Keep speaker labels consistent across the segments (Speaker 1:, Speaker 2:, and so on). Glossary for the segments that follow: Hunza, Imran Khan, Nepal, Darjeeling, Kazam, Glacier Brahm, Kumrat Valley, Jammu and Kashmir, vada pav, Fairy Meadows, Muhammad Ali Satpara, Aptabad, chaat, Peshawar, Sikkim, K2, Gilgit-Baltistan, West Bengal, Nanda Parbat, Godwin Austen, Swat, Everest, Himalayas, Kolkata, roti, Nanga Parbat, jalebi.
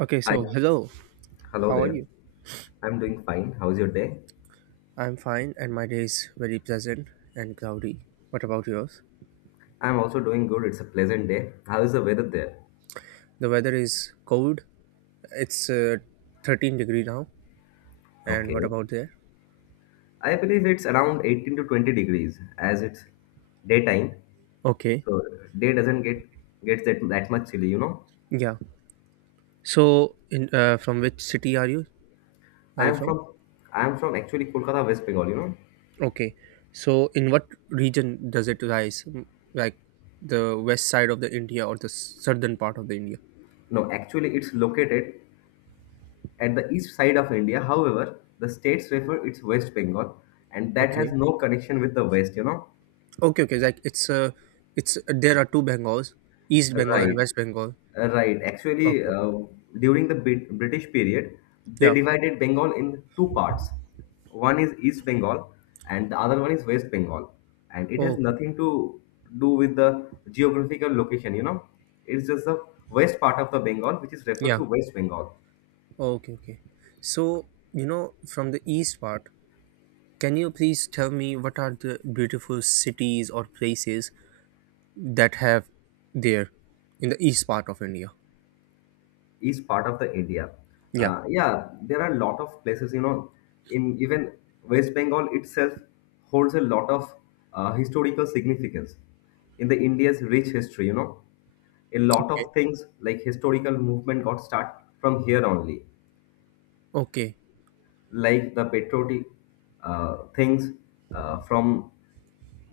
Speaker 1: Okay,
Speaker 2: Hi,
Speaker 1: so hello,
Speaker 2: hello
Speaker 1: how are
Speaker 2: there.
Speaker 1: you?
Speaker 2: I'm doing fine. How's your day?
Speaker 1: I'm fine, and my day is very pleasant and cloudy. What about yours?
Speaker 2: I'm also doing good. It's a pleasant day. How is the weather there?
Speaker 1: The weather is cold. It's 13 degree now. And what
Speaker 2: Okay.
Speaker 1: about there?
Speaker 2: I believe it's around 18 to 20 degrees as it's daytime.
Speaker 1: Okay,
Speaker 2: So day doesn't get gets that much chilly.
Speaker 1: yeah. So, in from which city are you? Are you
Speaker 2: I'm
Speaker 1: from?
Speaker 2: from I'm from actually Kolkata, West Bengal.
Speaker 1: Okay. So, in what region does it rise? Like the west side of the India or the southern part of the India?
Speaker 2: No, actually it's located at the east side of India. However, the states refer it's West Bengal and that has
Speaker 1: Okay.
Speaker 2: no connection with the West.
Speaker 1: Okay, okay. Like it's there are two Bengals, East Bengal and
Speaker 2: Right,
Speaker 1: West Bengal.
Speaker 2: right. Actually,
Speaker 1: Okay, okay.
Speaker 2: uh, during the British period, they
Speaker 1: Yeah.
Speaker 2: divided Bengal in two parts. One is East Bengal, and the other one is West Bengal. And it has
Speaker 1: Okay, okay.
Speaker 2: nothing to do with the geographical location. It's just the west part of the Bengal, which is referred
Speaker 1: Yeah.
Speaker 2: to West Bengal.
Speaker 1: Okay. Okay. So, you know, from the east part, can you please tell me what are the beautiful cities or places that have there in the east part of India?
Speaker 2: Each part of the India.
Speaker 1: Yeah.
Speaker 2: Yeah, there are a lot of places, in even West Bengal itself holds a lot of historical significance in the India's rich history. A lot
Speaker 1: Okay.
Speaker 2: of things like historical movement got start from here only,
Speaker 1: Okay.
Speaker 2: like the patriotic things from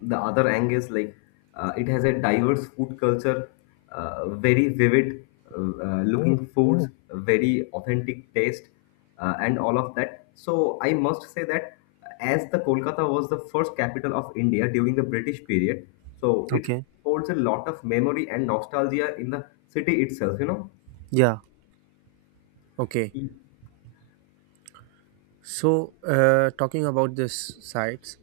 Speaker 2: the other angles. Like it has a diverse food culture, very vivid, looking foods, very authentic taste, and all of that. So I must say that as the Kolkata was the first capital of India during the British period, so it
Speaker 1: Okay.
Speaker 2: holds a lot of memory and nostalgia in the city itself, you know.
Speaker 1: Yeah. Okay. So, talking about this sites,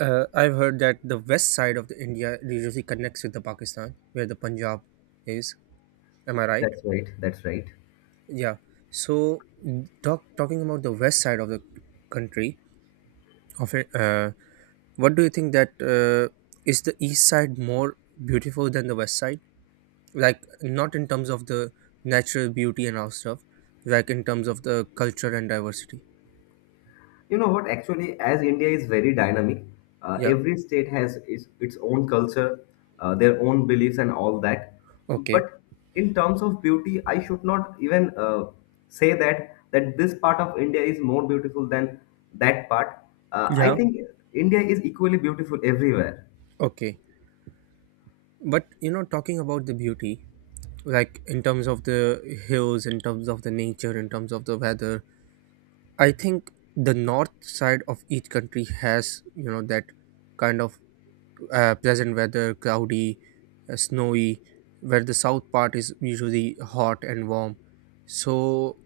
Speaker 1: I've heard that the west side of the India usually connects with the Pakistan, where the Punjab is. Am I right?
Speaker 2: That's right, that's right.
Speaker 1: Yeah. So, talking about the west side of the country, of it, what do you think that is the east side more beautiful than the west side? Like, not in terms of the natural beauty and all stuff, like in terms of the culture and diversity.
Speaker 2: You know what? Actually, as India is very dynamic,
Speaker 1: Yeah.
Speaker 2: every state has its own culture, their own beliefs, and all that.
Speaker 1: Okay.
Speaker 2: But in terms of beauty, I should not even say that this part of India is more beautiful than that part. I
Speaker 1: Yeah.
Speaker 2: think India is equally beautiful everywhere.
Speaker 1: Okay. But you know, talking about the beauty, like in terms of the hills, in terms of the nature, in terms of the weather, I think the north side of each country has you know that kind of pleasant weather, cloudy, snowy, where the south part is usually hot and warm. So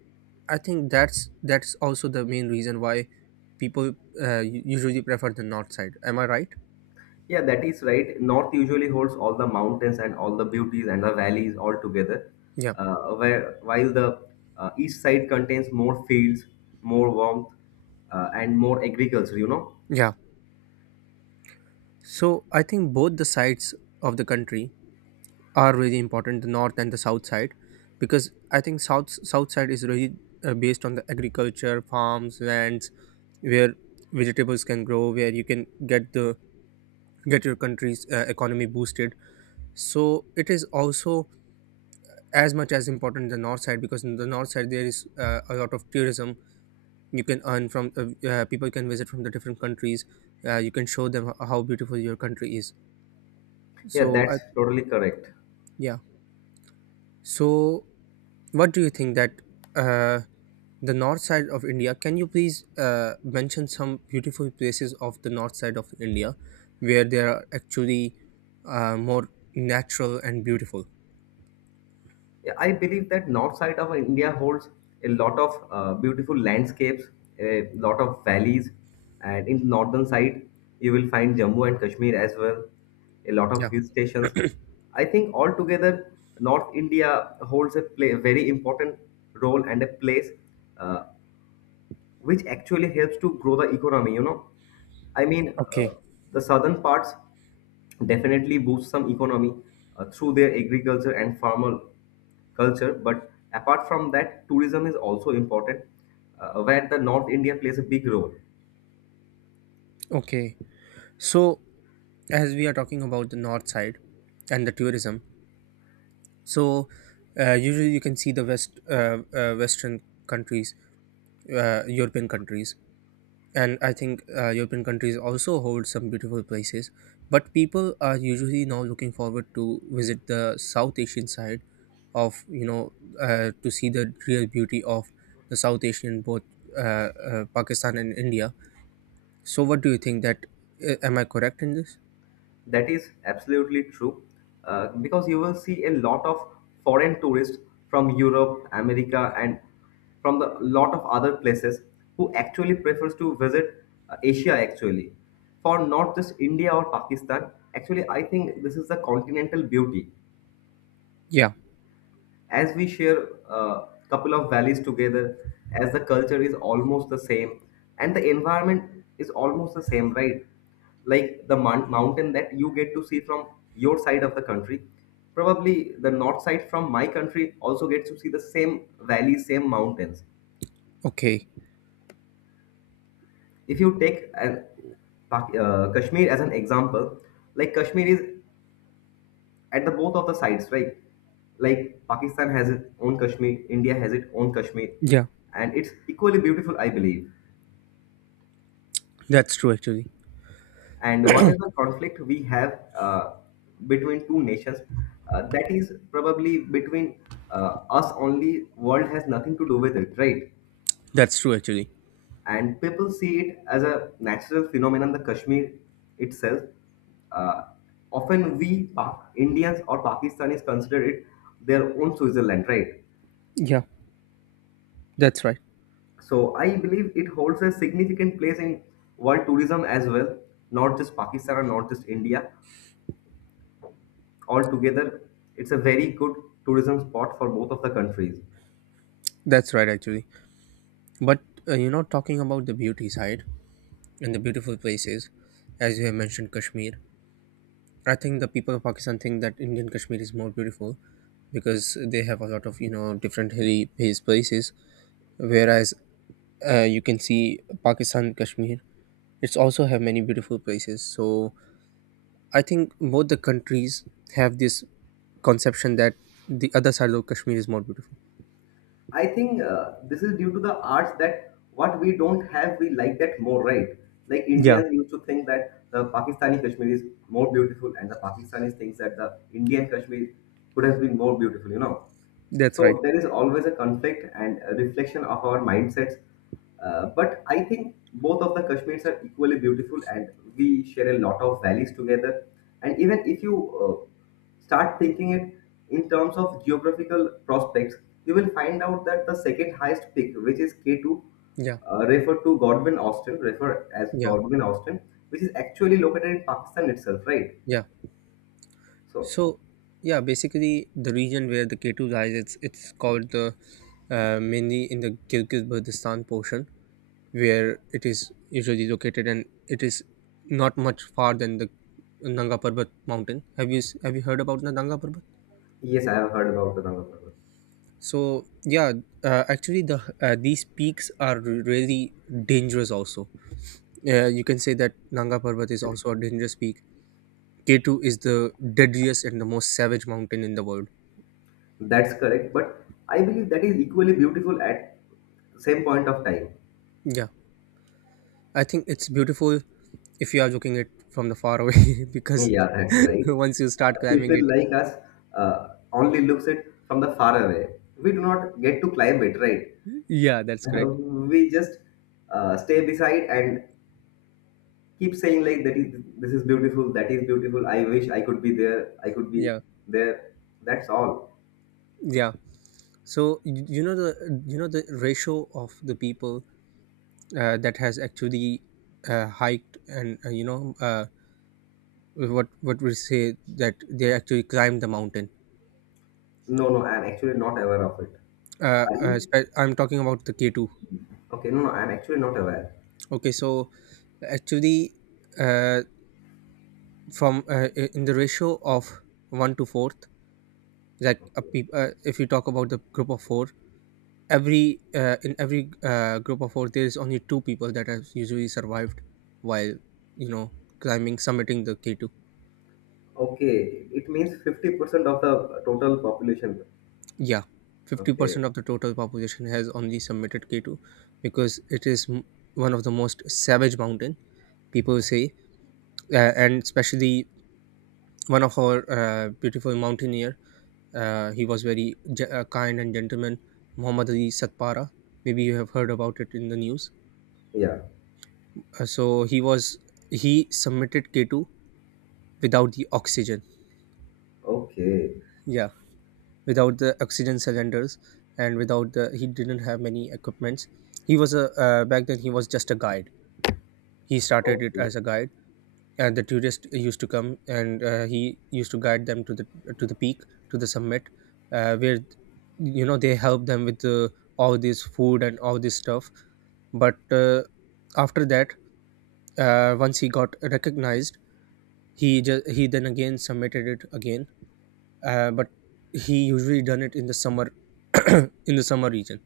Speaker 1: I think that's also the main reason why people usually prefer the north side. Am I right?
Speaker 2: Yeah, that is right. North usually holds all the mountains and all the beauties and the valleys all together,
Speaker 1: Yeah,
Speaker 2: uh, while the east side contains more fields, more warmth, and more agriculture, you know?
Speaker 1: yeah. So I think both the sides of the country are really important, the north and the south side, because I think south side is really based on the agriculture farms lands where vegetables can grow, where you can get the get your country's economy boosted. So it is also as much as important the north side, because in the north side there is a lot of tourism. You can earn from people can visit from the different countries. You can show them how beautiful your country is.
Speaker 2: Yeah,
Speaker 1: So
Speaker 2: that's
Speaker 1: I,
Speaker 2: totally correct.
Speaker 1: yeah so what do you think that uh, the north side of India. Can you please mention some beautiful places of the north side of India where they are actually more natural and beautiful?
Speaker 2: Yeah, I believe that north side of India holds a lot of beautiful landscapes, a lot of valleys, and in northern side you will find Jammu and Kashmir as well, a lot of
Speaker 1: Yeah.
Speaker 2: hill stations. I think altogether North India holds a very important role and a place, uh, which actually helps to grow the economy, you know. I mean,
Speaker 1: Okay,
Speaker 2: the southern parts definitely boost some economy through their agriculture and farmer culture, but apart from that tourism is also important, where the North India plays a big role.
Speaker 1: okay. So, as we are talking about the north side and the tourism, so usually you can see the Western countries, European countries, and I think european countries also hold some beautiful places, but people are usually now looking forward to visit the south asian side of you know to see the real beauty of the south asian, both pakistan and india. So what do you think that am I correct in this?
Speaker 2: That is absolutely true, because you will see a lot of foreign tourists from Europe, America, and from the lot of other places who actually prefers to visit Asia actually, for not just India or Pakistan. Actually, I think this is the continental beauty,
Speaker 1: Yeah.
Speaker 2: as we share a couple of valleys together, as the culture is almost the same and the environment is almost the same, right? Like the mountain that you get to see from your side of the country, probably the north side from my country also gets to see the same valleys, same mountains.
Speaker 1: Okay.
Speaker 2: If you take an, Kashmir as an example, like Kashmir is at the both of the sides, right? Like Pakistan has its own Kashmir, India has its own Kashmir,
Speaker 1: Yeah,
Speaker 2: and it's equally beautiful, I believe.
Speaker 1: that's true actually.
Speaker 2: And whatever conflict we have, between two nations, that is probably between us only. World has nothing to do with it, right?
Speaker 1: That's true actually.
Speaker 2: And people see it as a natural phenomenon, the Kashmir itself. Uh, often we Indians or Pakistanis consider it their own Switzerland, right?
Speaker 1: Yeah, that's right.
Speaker 2: So I believe it holds a significant place in world tourism as well, not just Pakistan or not just India. Altogether, it's a very good tourism spot for both of the countries.
Speaker 1: That's right actually. But you're not talking about the beauty side and the beautiful places, as you have mentioned kashmir. I think the people of Pakistan think that Indian Kashmir is more beautiful because they have a lot of you know different hilly based places, whereas you can see Pakistan Kashmir. It's also have many beautiful places. So I think both the countries have this conception that the other side of Kashmir is more beautiful.
Speaker 2: I think this is due to the arts that what we don't have, we like that more, right? Like
Speaker 1: Yeah,
Speaker 2: Indians used to think that the Pakistani Kashmir is more beautiful, and the Pakistanis thinks that the Indian Kashmir could have been more beautiful, you know.
Speaker 1: that's right.
Speaker 2: So there is always a conflict and a reflection of our mindsets. But I think both of the Kashmirs are equally beautiful and we share a lot of valleys together. And even if you start thinking it in terms of geographical prospects, you will find out that the second highest peak, which is K2,
Speaker 1: Yeah,
Speaker 2: refer as
Speaker 1: yeah,
Speaker 2: Godwin Austen, which is actually located in Pakistan itself, right?
Speaker 1: yeah.
Speaker 2: So
Speaker 1: So yeah, basically the region where the K two lies, it's called the mainly in the Gilgit Baltistan portion where it is usually located, and it is not much far than the Nanga Parbat mountain. Have you have you heard about the Nanga Parbat?
Speaker 2: yes, I have heard about the Nanga Parbat.
Speaker 1: So yeah, actually these peaks are really dangerous. Also, you can say that Nanga Parbat is also a dangerous peak. K two is the deadliest and the most savage mountain in the world.
Speaker 2: That's correct, but I believe that is equally beautiful at same point of time.
Speaker 1: Yeah, I think it's beautiful if you are looking it from the far away because
Speaker 2: Yeah, that's right.
Speaker 1: once you start
Speaker 2: Uh,
Speaker 1: climbing
Speaker 2: people
Speaker 1: it,
Speaker 2: like us only looks at from the far away. We do not get to climb it, right?
Speaker 1: yeah, that's
Speaker 2: Uh,
Speaker 1: correct.
Speaker 2: we just stay beside and keep saying like that is, this is beautiful, that is beautiful. I wish I could be there. I could be
Speaker 1: Yeah,
Speaker 2: there. That's all.
Speaker 1: yeah. So you know the ratio of the people that has actually hiked and what we say that they actually climbed the mountain.
Speaker 2: No, no, I'm actually not aware of it. Are you?
Speaker 1: I'm talking about the K two.
Speaker 2: Okay, no, no, I'm actually not aware.
Speaker 1: Okay, so actually uh, in the ratio of one to fourth, like if you talk about the group of four, every in every group of four there is only two people that have usually survived while you know climbing summiting the k2.
Speaker 2: Okay, it means 50% of the total population.
Speaker 1: Yeah,
Speaker 2: Okay,
Speaker 1: 50% of the total population has only submitted k2, because it is one of the most savage mountain people say, and especially one of our beautiful mountaineer. He was very kind and gentleman, muhammad ali satpara. Maybe you have heard about it in the news.
Speaker 2: yeah.
Speaker 1: So he was he submitted k2 without the oxygen.
Speaker 2: Okay,
Speaker 1: Yeah, without the oxygen cylinders, and without the he didn't have many equipments. He was a back then he was just a guide. He started it
Speaker 2: okay,
Speaker 1: as a guide, and the tourists used to come, and he used to guide them to the peak, to the summit, where you know they help them with all this food and all this stuff. But after that, once he got recognized, he just he then again submitted it again. But he usually done it in the summer in the summer region,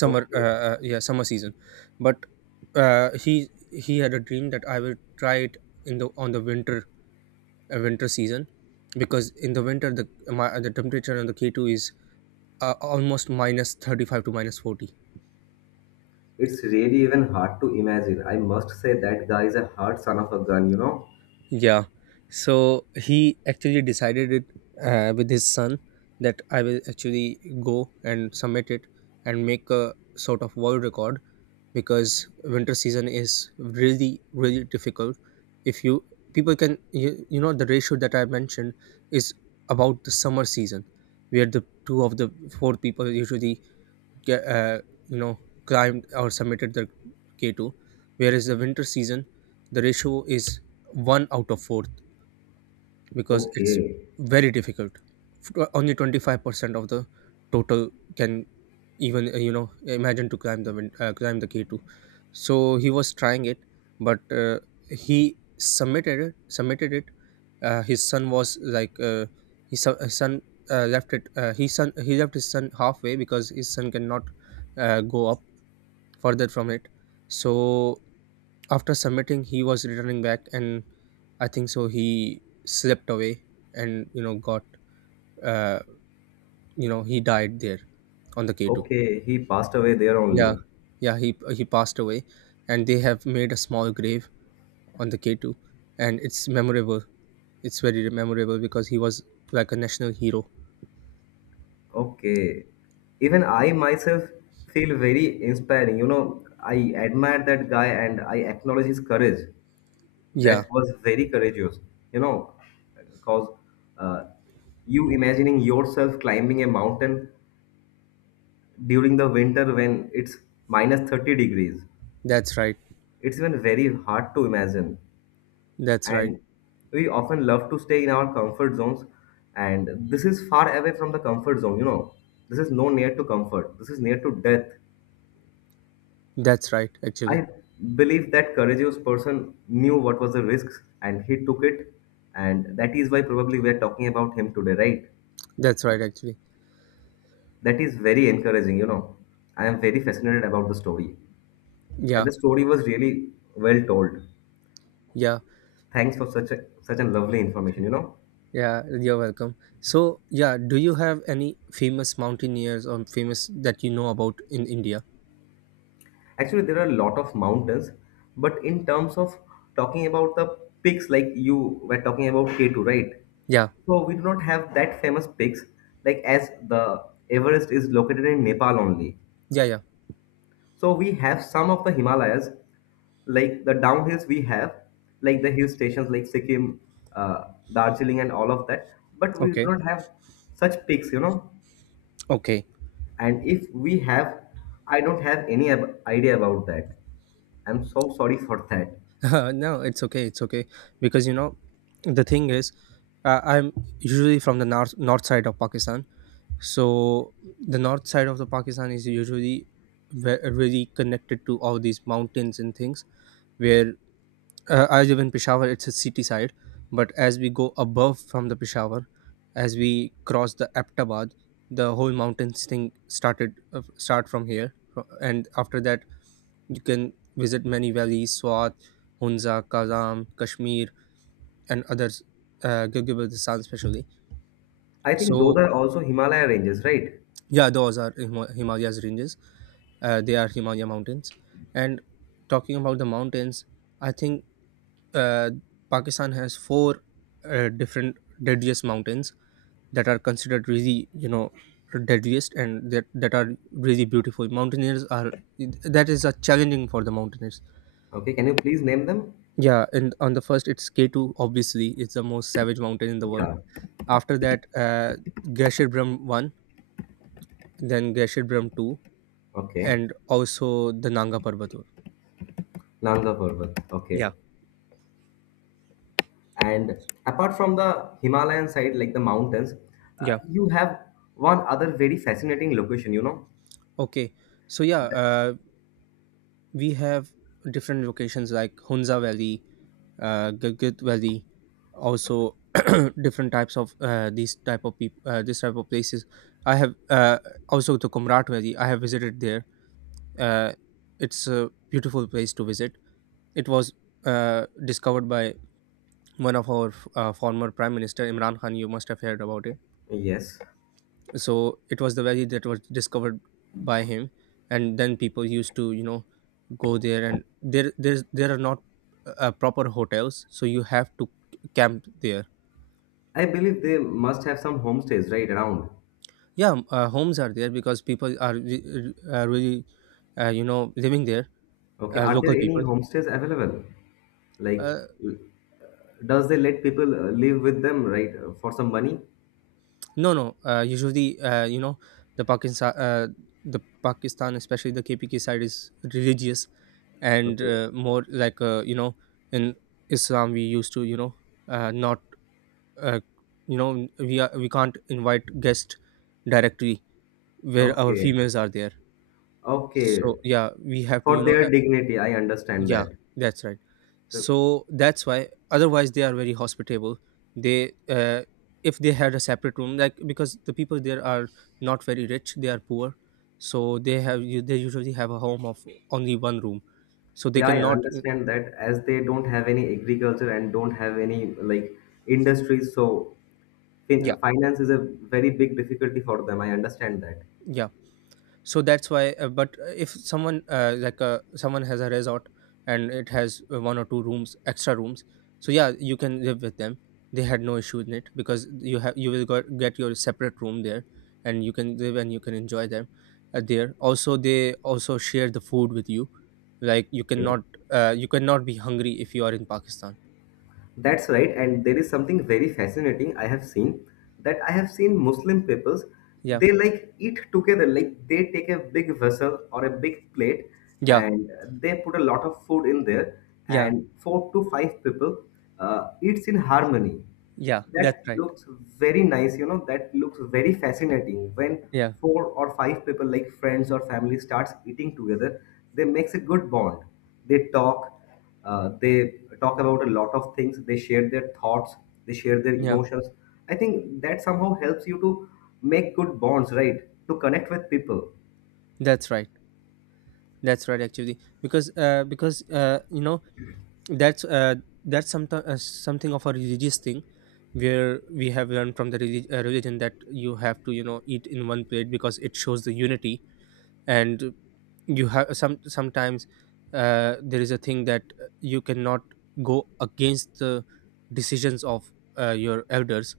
Speaker 1: summer
Speaker 2: okay.
Speaker 1: yeah, summer season. But he had a dream that I will try it in the on the winter, winter season, because in the winter the temperature on the k2 is almost minus 35 to minus 40.
Speaker 2: It's really even hard to imagine. I must say that guy is a hard son of a gun, you know?
Speaker 1: Yeah, so he actually decided it with his son that I will actually go and submit it and make a sort of world record, because winter season is really really difficult. If you people can you, you know the ratio that I mentioned is about the summer season, where the two of the four people usually get you know climbed or submitted the k2, whereas the winter season the ratio is one out of four because it's
Speaker 2: Okay,
Speaker 1: very difficult. Only 25% of the total can even you know imagine to climb the climb the K2. So he was trying it, but he submitted it. Submitted it. His son was like his son left it. His son he left his son halfway because his son cannot go up further from it. So after submitting he was returning back and I think so he slipped away and you know got uh, he died there on the k2.
Speaker 2: okay. He passed away there
Speaker 1: Yeah,
Speaker 2: only.
Speaker 1: yeah, he passed away, and they have made a small grave on the k2, and it's memorable. It's very memorable because he was like a national hero.
Speaker 2: Okay. Even I myself feel very inspiring. You know, I admire that guy and I acknowledge his courage.
Speaker 1: Yeah,
Speaker 2: That was very courageous, you know, because uh, you imagining yourself climbing a mountain during the winter when it's minus 30 degrees.
Speaker 1: that's right.
Speaker 2: It's even very hard to imagine.
Speaker 1: That's right.
Speaker 2: And we often love to stay in our comfort zones, and this is far away from the comfort zone, you know. This is no near to comfort, this is near to death.
Speaker 1: That's right actually.
Speaker 2: I believe that courageous person knew what was the risks and he took it, and that is why probably we are talking about him today, right?
Speaker 1: That's right actually.
Speaker 2: That is very encouraging, you know. I am very fascinated about the story. And
Speaker 1: Yeah,
Speaker 2: the story was really well told.
Speaker 1: yeah.
Speaker 2: Thanks for such a such a lovely information, you know.
Speaker 1: Yeah, you're welcome. So, yeah, do you have any famous mountaineers or famous that you know about in India?
Speaker 2: Actually, there are a lot of mountains, but in terms of talking about the peaks, like you were talking about K2, right?
Speaker 1: Yeah,
Speaker 2: So we do not have that famous peaks like as the Everest is located in Nepal only.
Speaker 1: yeah, yeah.
Speaker 2: So we have some of the Himalayas, like the downhills we have, like the hill stations like Sikkim, uh, Darjeeling, and all of that. But we do
Speaker 1: Okay,
Speaker 2: not have such peaks, you know.
Speaker 1: okay.
Speaker 2: And if we have, I don't have any idea about that. I'm so sorry for that.
Speaker 1: No, it's okay, it's okay. Because you know, the thing is, I'm usually from the north side of Pakistan. So the north side of the Pakistan is usually really connected to all these mountains and things, where I live in Peshawar. It's a city side, but as we go above from the Peshawar, as we cross the Aptabad, the whole mountains thing start from here, and after that you can visit many valleys: Swat, Hunza, Kazam, Kashmir, and others, Gilgit-Baltistan especially.
Speaker 2: I think those
Speaker 1: So
Speaker 2: are also Himalaya ranges, right?
Speaker 1: yeah, those are Himalayas ranges. They are Himalaya mountains, and talking about the mountains, I think uh, Pakistan has 4 different deadliest mountains that are considered really, you know, deadliest and that are really beautiful. Mountaineers are that is a challenging for the mountaineers.
Speaker 2: Okay, can you please name them?
Speaker 1: Yeah, and on the first it's K two. Obviously, it's the most savage mountain in the world.
Speaker 2: Yeah.
Speaker 1: After that, Glacier Brahm one, then Glacier Brahm two,
Speaker 2: Okay.
Speaker 1: and also the Nanga Parbatur.
Speaker 2: Nanda Parbat.
Speaker 1: Yeah,
Speaker 2: Okay. And apart from the Himalayan side, like the mountains,
Speaker 1: yeah.
Speaker 2: you have one other very fascinating location, you know?
Speaker 1: Okay, so yeah,
Speaker 2: That-
Speaker 1: we have different locations like Hunza Valley, Gilgit Valley, also different types of these type of people, this type of places. I have also the Kumrat Valley. I have visited there. Uh, it's a beautiful place to visit. It was discovered by one of our former prime minister Imran Khan. You must have heard about it.
Speaker 2: yes.
Speaker 1: So it was the valley that was discovered by him, and then people used to go there, and there are not proper hotels, so you have to camp there.
Speaker 2: I believe they must have some homestays right around.
Speaker 1: Yeah, homes are there because people are really, living there.
Speaker 2: Okay, are there
Speaker 1: Local
Speaker 2: any
Speaker 1: people.
Speaker 2: homestays available? Like,
Speaker 1: Uh,
Speaker 2: l- does they let people live with them, right, for some money?
Speaker 1: no, no. Usually, the Pakistan, uh, the Pakistan, especially the KPK side, is religious and
Speaker 2: Okay.
Speaker 1: more like in Islam we used to, not, uh, we can't invite guests directly where our
Speaker 2: Okay.
Speaker 1: females are there. So
Speaker 2: Okay.
Speaker 1: yeah, we have to,
Speaker 2: For their dignity, I understand
Speaker 1: yeah,
Speaker 2: that.
Speaker 1: that's right.
Speaker 2: So,
Speaker 1: So that's why. Otherwise, they are very hospitable. They, uh, if they had a separate room, like, because the people there are not very rich, they are poor, so they usually have a home of only one room, so they
Speaker 2: yeah, I
Speaker 1: cannot.
Speaker 2: understand that as they don't have any agriculture and don't have any like industries, so
Speaker 1: Yeah,
Speaker 2: finance is a very big difficulty for them. I understand that.
Speaker 1: yeah. So that's why. But if someone has a resort and it has one or two rooms, extra rooms, so yeah, you can live with them. They had no issue in it, because you will get your separate room there, and you can live and you can enjoy them. There also, they also share the food with you, like
Speaker 2: Okay.
Speaker 1: you cannot be hungry if you are in Pakistan.
Speaker 2: That's right. And there is something very fascinating I have seen that I have seen Muslim peoples,
Speaker 1: Yeah,
Speaker 2: they like eat together. Like they take a big vessel or a big plate
Speaker 1: yeah,
Speaker 2: and they put a lot of food in there
Speaker 1: yeah,
Speaker 2: and four to five people eats in harmony.
Speaker 1: yeah, that's
Speaker 2: That
Speaker 1: right.
Speaker 2: looks very nice, you know, that looks very fascinating. When
Speaker 1: Yeah,
Speaker 2: four or five people like friends or family starts eating together, they makes a good bond. They talk, they talk about a lot of things, they share their thoughts, they share their
Speaker 1: yeah,
Speaker 2: emotions. I think that somehow helps you to make good bonds, right? To connect with people.
Speaker 1: that's right. That's right actually, because that's uh, that's something of a religious thing, where we have learned from the religion that you have to, you know, eat in one plate because it shows the unity. And you have sometimes there is a thing that you cannot go against the decisions of your elders,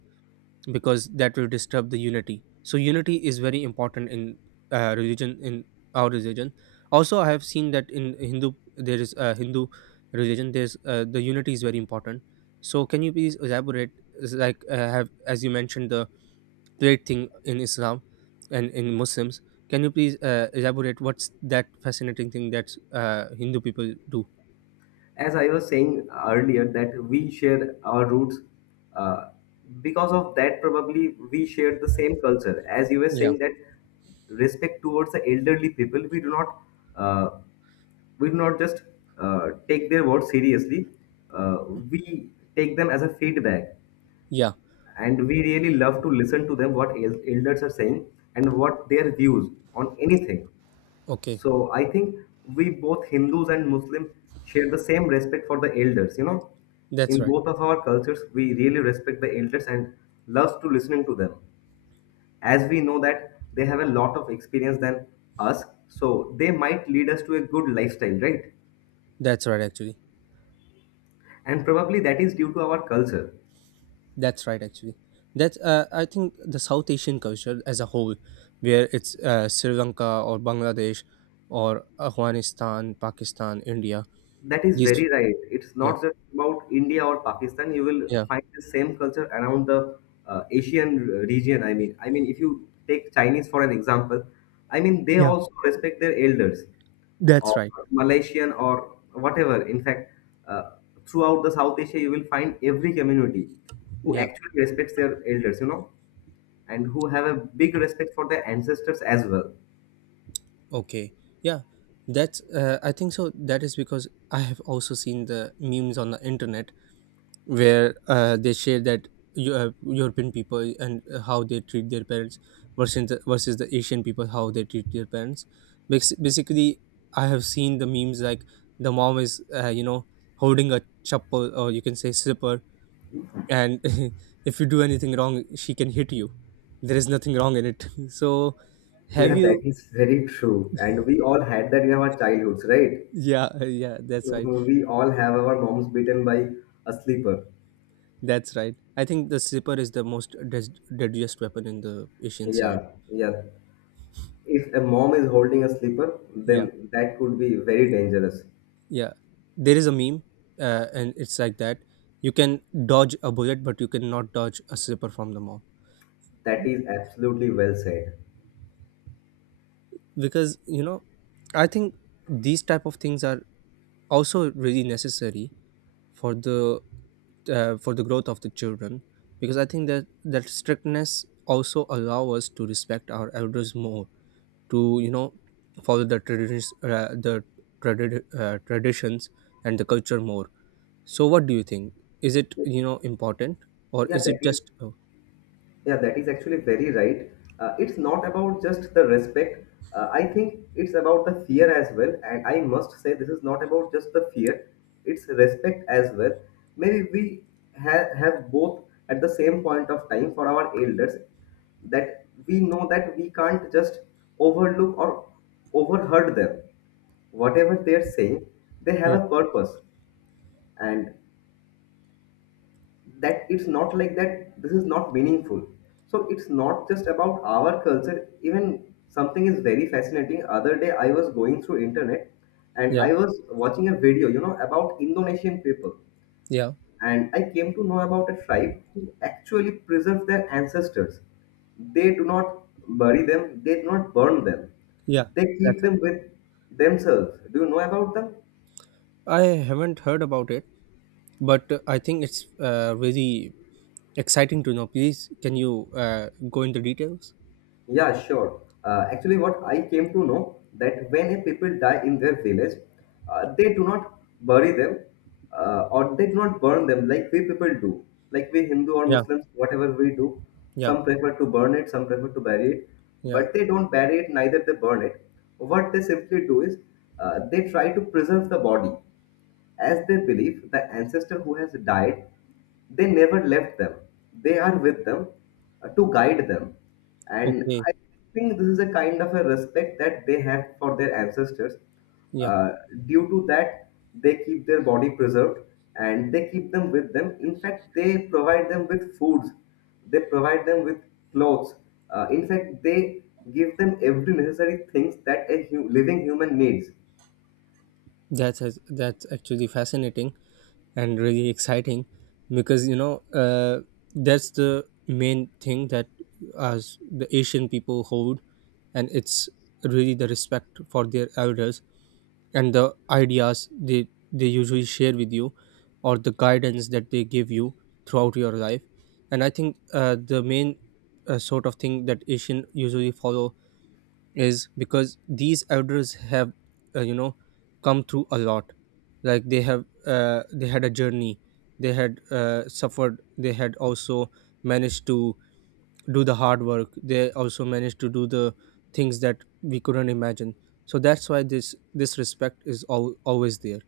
Speaker 1: because that will disturb the unity. So unity is very important in religion, in our religion. Also, I have seen that in Hindu, there is a Hindu religion, there's the unity is very important. So can you please elaborate? Is like, have, as you mentioned, the great thing in Islam and in Muslims, can you please elaborate what's that fascinating thing that Hindu people do?
Speaker 2: As I was saying earlier, that we share our roots. Uh, because of that, probably we share the same culture. As you were
Speaker 1: Yeah.
Speaker 2: saying that respect towards the elderly people, uh, we do not just take their words seriously. We take them as a feedback,
Speaker 1: Yeah.
Speaker 2: and we really love to listen to them what elders are saying and what their views on anything.
Speaker 1: Okay.
Speaker 2: So I think we both Hindus and Muslims share the same respect for the elders. You know,
Speaker 1: That's
Speaker 2: in
Speaker 1: right.
Speaker 2: both of our cultures, we really respect the elders and loves to listening to them. As we know that they have a lot of experience than us, so they might lead us to a good lifestyle, right?
Speaker 1: That's right actually.
Speaker 2: And probably that is due to our culture.
Speaker 1: That's right, actually. That's I think the South Asian culture as a whole, where it's Sri Lanka or Bangladesh or Afghanistan, Pakistan, India.
Speaker 2: That is
Speaker 1: These,
Speaker 2: very right. It's
Speaker 1: yeah,
Speaker 2: not just about India or Pakistan. You will
Speaker 1: yeah,
Speaker 2: find the same culture around the Asian region. I mean, if you take Chinese for an example, I mean, they
Speaker 1: yeah.
Speaker 2: also respect their elders,
Speaker 1: That's
Speaker 2: or
Speaker 1: right.
Speaker 2: Malaysian or whatever. In fact, uh, throughout the South Asia, you will find every community who
Speaker 1: Yeah.
Speaker 2: actually respects their elders, you know, and who have a big respect for their ancestors as well.
Speaker 1: Okay. Yeah. That's. I think so. That is because I have also seen the memes on the internet, where they share that European people and how they treat their parents versus versus the Asian people how they treat their parents. Basically, I have seen the memes like the mom is, holding a chappal, or you can say slipper, and if you do anything wrong, she can hit you. There is nothing wrong in it. So, have
Speaker 2: Yeah, that
Speaker 1: you?
Speaker 2: is very true. And we all had that in our childhoods, right?
Speaker 1: Yeah, yeah, that's right.
Speaker 2: We all have our moms beaten by a sleeper.
Speaker 1: That's right. I think the slipper is the most deadliest weapon in the Asian side.
Speaker 2: Yeah, yeah. If a mom is holding a sleeper,
Speaker 1: Yeah.
Speaker 2: then that could be very dangerous.
Speaker 1: Yeah, there is a meme, and it's like that. You can dodge a bullet, but you cannot dodge a slipper from the mob.
Speaker 2: That is absolutely well said.
Speaker 1: Because, you know, I think these type of things are also really necessary for the for the growth of the children. Because I think that that strictness also allow us to respect our elders more, to, you know, follow the traditions, traditions and the culture more. So what do you think? Is it, you know, important or
Speaker 2: Yeah,
Speaker 1: is
Speaker 2: that
Speaker 1: it
Speaker 2: is
Speaker 1: just oh,
Speaker 2: Yeah, that is actually very right. It's not about just the respect. I think it's about the fear as well. And I must say, this is not about just the fear, it's respect as well. Maybe we have both at the same point of time for our elders that we know that we can't just overlook or overheard them. Whatever they're saying, they have
Speaker 1: yeah,
Speaker 2: a purpose. And that it's not like that this is not meaningful. So it's not just about our culture. Even something is very fascinating, other day I was going through internet and
Speaker 1: yeah,
Speaker 2: I was watching a video, you know, about Indonesian people,
Speaker 1: yeah,
Speaker 2: and I came to know about a tribe who actually preserve their ancestors. They do not bury them, they do not burn them,
Speaker 1: yeah.
Speaker 2: they
Speaker 1: That's
Speaker 2: keep
Speaker 1: it.
Speaker 2: them with themselves. Do you know about them?
Speaker 1: I haven't heard about it, but I think it's really exciting to know. Please, can you go into details?
Speaker 2: Yeah, sure. Actually, what I came to know that when a people die in their village, they do not bury them or they do not burn them like we people do. Like we Hindu or
Speaker 1: Yeah,
Speaker 2: Muslims, whatever we do,
Speaker 1: yeah,
Speaker 2: some prefer to burn it, some prefer to bury it,
Speaker 1: yeah.
Speaker 2: but they don't bury it, neither they burn it. What they simply do is they try to preserve the body. As they believe the ancestor who has died, they never left them. They are with them to guide them. And
Speaker 1: Okay,
Speaker 2: I think this is a kind of a respect that they have for their ancestors.
Speaker 1: yeah.
Speaker 2: Uh, Due to that, they keep their body preserved and they keep them with them. In fact, they provide them with foods, they provide them with clothes. In fact, they give them every necessary things that a living human needs.
Speaker 1: That's that's actually fascinating and really exciting, because, you know, that's the main thing that as the Asian people hold, and it's really the respect for their elders and the ideas they usually share with you, or the guidance that they give you throughout your life. And I think the main sort of thing that Asian usually follow is because these elders have, uh, you know come through a lot. Like they have they had a journey, they had suffered, they had also managed to do the hard work, they also managed to do the things that we couldn't imagine. So that's why this respect is all always there.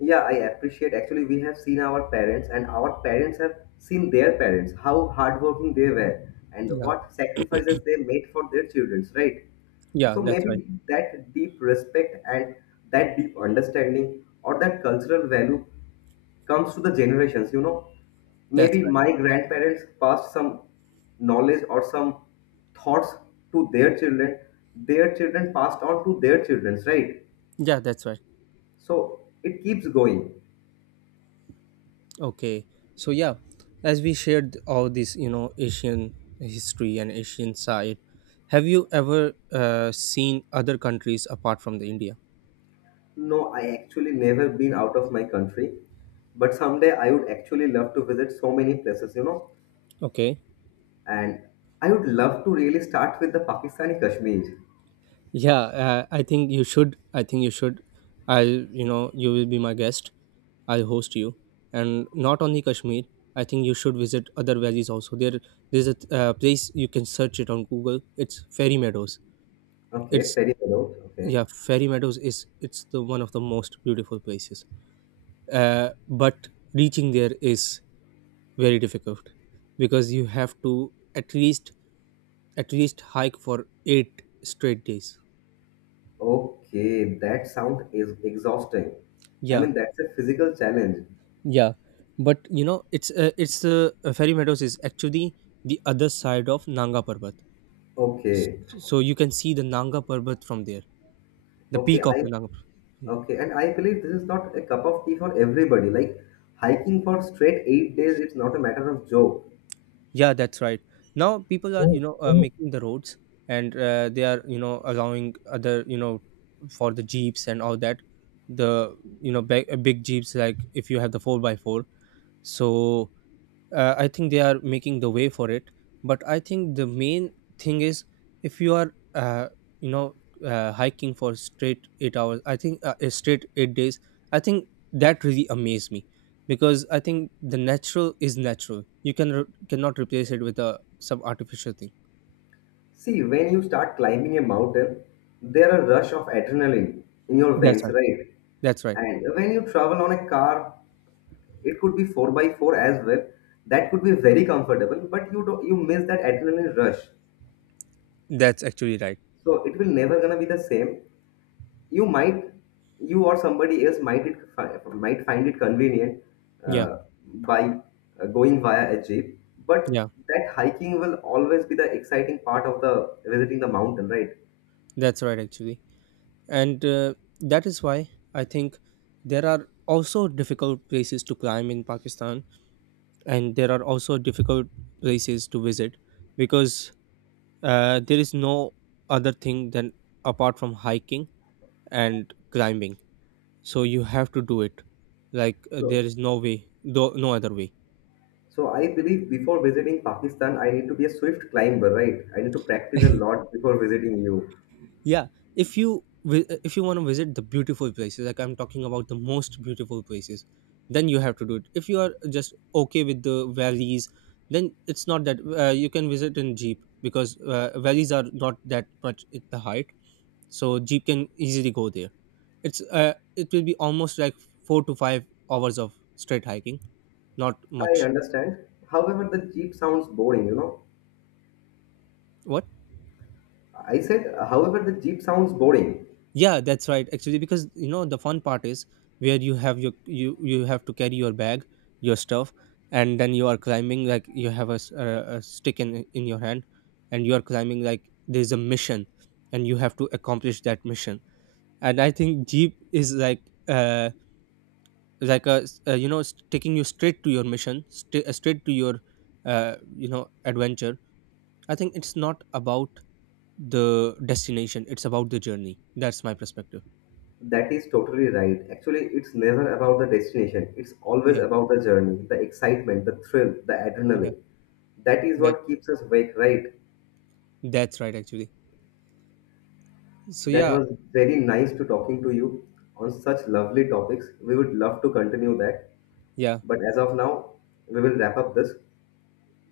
Speaker 2: Yeah, I appreciate. Actually, we have seen our parents, and our parents have seen their parents, how hardworking they were, and
Speaker 1: Yeah.
Speaker 2: what sacrifices they made for their children, right?
Speaker 1: Yeah,
Speaker 2: So
Speaker 1: that's right.
Speaker 2: maybe that deep respect and that deep understanding or that cultural value comes to the generations, you know.
Speaker 1: That's
Speaker 2: Maybe
Speaker 1: right.
Speaker 2: my grandparents passed some knowledge or some thoughts to their children passed on to their children, right?
Speaker 1: Yeah, that's right.
Speaker 2: So it keeps going.
Speaker 1: Okay, so yeah, as we shared all this, you know, Asian history and Asian side, have you ever seen other countries apart from the India?
Speaker 2: No, I actually never been out of my country, but someday I would actually love to visit so many places, you know.
Speaker 1: Okay,
Speaker 2: And I would love to really start with the Pakistani Kashmir.
Speaker 1: yeah, I think you should. I think you should. I'll, you know, you will be my guest. I'll host you, and not only Kashmir. I think you should visit other valleys also. There's a place, you can search it on Google. It's Fairy Meadows.
Speaker 2: Okay,
Speaker 1: It's,
Speaker 2: ferry out. Okay,
Speaker 1: yeah, Fairy Meadows is, it's the one of the most beautiful places. But reaching there is very difficult, because you have to at least hike for 8 straight days.
Speaker 2: okay, that sound is exhausting. I
Speaker 1: Yeah.
Speaker 2: mean, that's a physical challenge.
Speaker 1: Yeah, but you know it's Fairy Meadows is actually the other side of Nanga Parbat. S-
Speaker 2: Okay,
Speaker 1: so you can see the Nanga Parbat from there, the
Speaker 2: okay,
Speaker 1: peak of
Speaker 2: I
Speaker 1: the Nanga Parbat.
Speaker 2: okay, and I believe this is not a cup of tea for everybody. Like hiking for straight 8 days, it's not a matter of joke.
Speaker 1: Yeah, that's right. Now people are, you know, making the roads, and they are, you know, allowing other, you know, for the jeeps and all that. The, you know, big, big jeeps, like if you have the 4 by 4. So I think they are making the way for it, but I think the main thing is, if you are you know hiking for straight 8 hours, I think straight 8 days, I think that really amazed me, because I think the natural is natural, you cannot replace it with a some artificial thing.
Speaker 2: See, when you start climbing a mountain, there are rush of adrenaline in your
Speaker 1: That's
Speaker 2: veins,
Speaker 1: right.
Speaker 2: right?
Speaker 1: That's right.
Speaker 2: And when you travel on a car, it could be 4 by 4 as well. That could be very comfortable, but you don't, you miss that adrenaline rush.
Speaker 1: That's actually right.
Speaker 2: So it will never gonna be the same. You might, you or somebody else might find it convenient
Speaker 1: Yeah.
Speaker 2: uh, by going via a jeep, but
Speaker 1: Yeah,
Speaker 2: that hiking will always be the exciting part of the visiting the mountain, right?
Speaker 1: that's right actually. And that is why I think there are also difficult places to climb in Pakistan, and there are also difficult places to visit, because there is no other thing than, apart from hiking and climbing, so you have to do it. Like, there
Speaker 2: So
Speaker 1: is no way, no, no other way.
Speaker 2: So I believe before visiting Pakistan, I need to be a swift climber, right? I need to practice a lot before visiting you.
Speaker 1: Yeah, if you want to visit the beautiful places, like I'm talking about the most beautiful places, then you have to do it. If you are just okay with the valleys, then it's not that you can visit in jeep, because valleys are not that much at the height, so jeep can easily go there. It will be almost like 4 to 5 hours of straight hiking, not
Speaker 2: I
Speaker 1: much.
Speaker 2: understand. However, the jeep sounds boring, you know.
Speaker 1: What?
Speaker 2: I said, however, the jeep sounds boring.
Speaker 1: Yeah, that's right actually, because, you know, the fun part is where you have your, you have to carry your bag, your stuff, and then you are climbing, like you have a, a stick in your hand, and you are climbing like there's a mission, and you have to accomplish that mission. And I think jeep is like a, taking you straight to your mission, straight to your adventure. I think it's not about the destination, it's about the journey. That's my perspective.
Speaker 2: That is totally right. Actually, it's never about the destination. It's always
Speaker 1: Yeah.
Speaker 2: about the journey, the excitement, the thrill, the
Speaker 1: Yeah,
Speaker 2: adrenaline. That is
Speaker 1: that
Speaker 2: what keeps us awake, right?
Speaker 1: that's right actually. So
Speaker 2: That
Speaker 1: yeah.
Speaker 2: was very nice to talking to you on such lovely topics. We would love to continue that.
Speaker 1: Yeah.
Speaker 2: But as of now, we will wrap up this.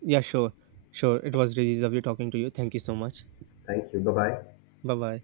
Speaker 1: Yeah, sure. Sure, it was really lovely talking to you. Thank you so much.
Speaker 2: Thank you. Bye bye.
Speaker 1: Bye bye.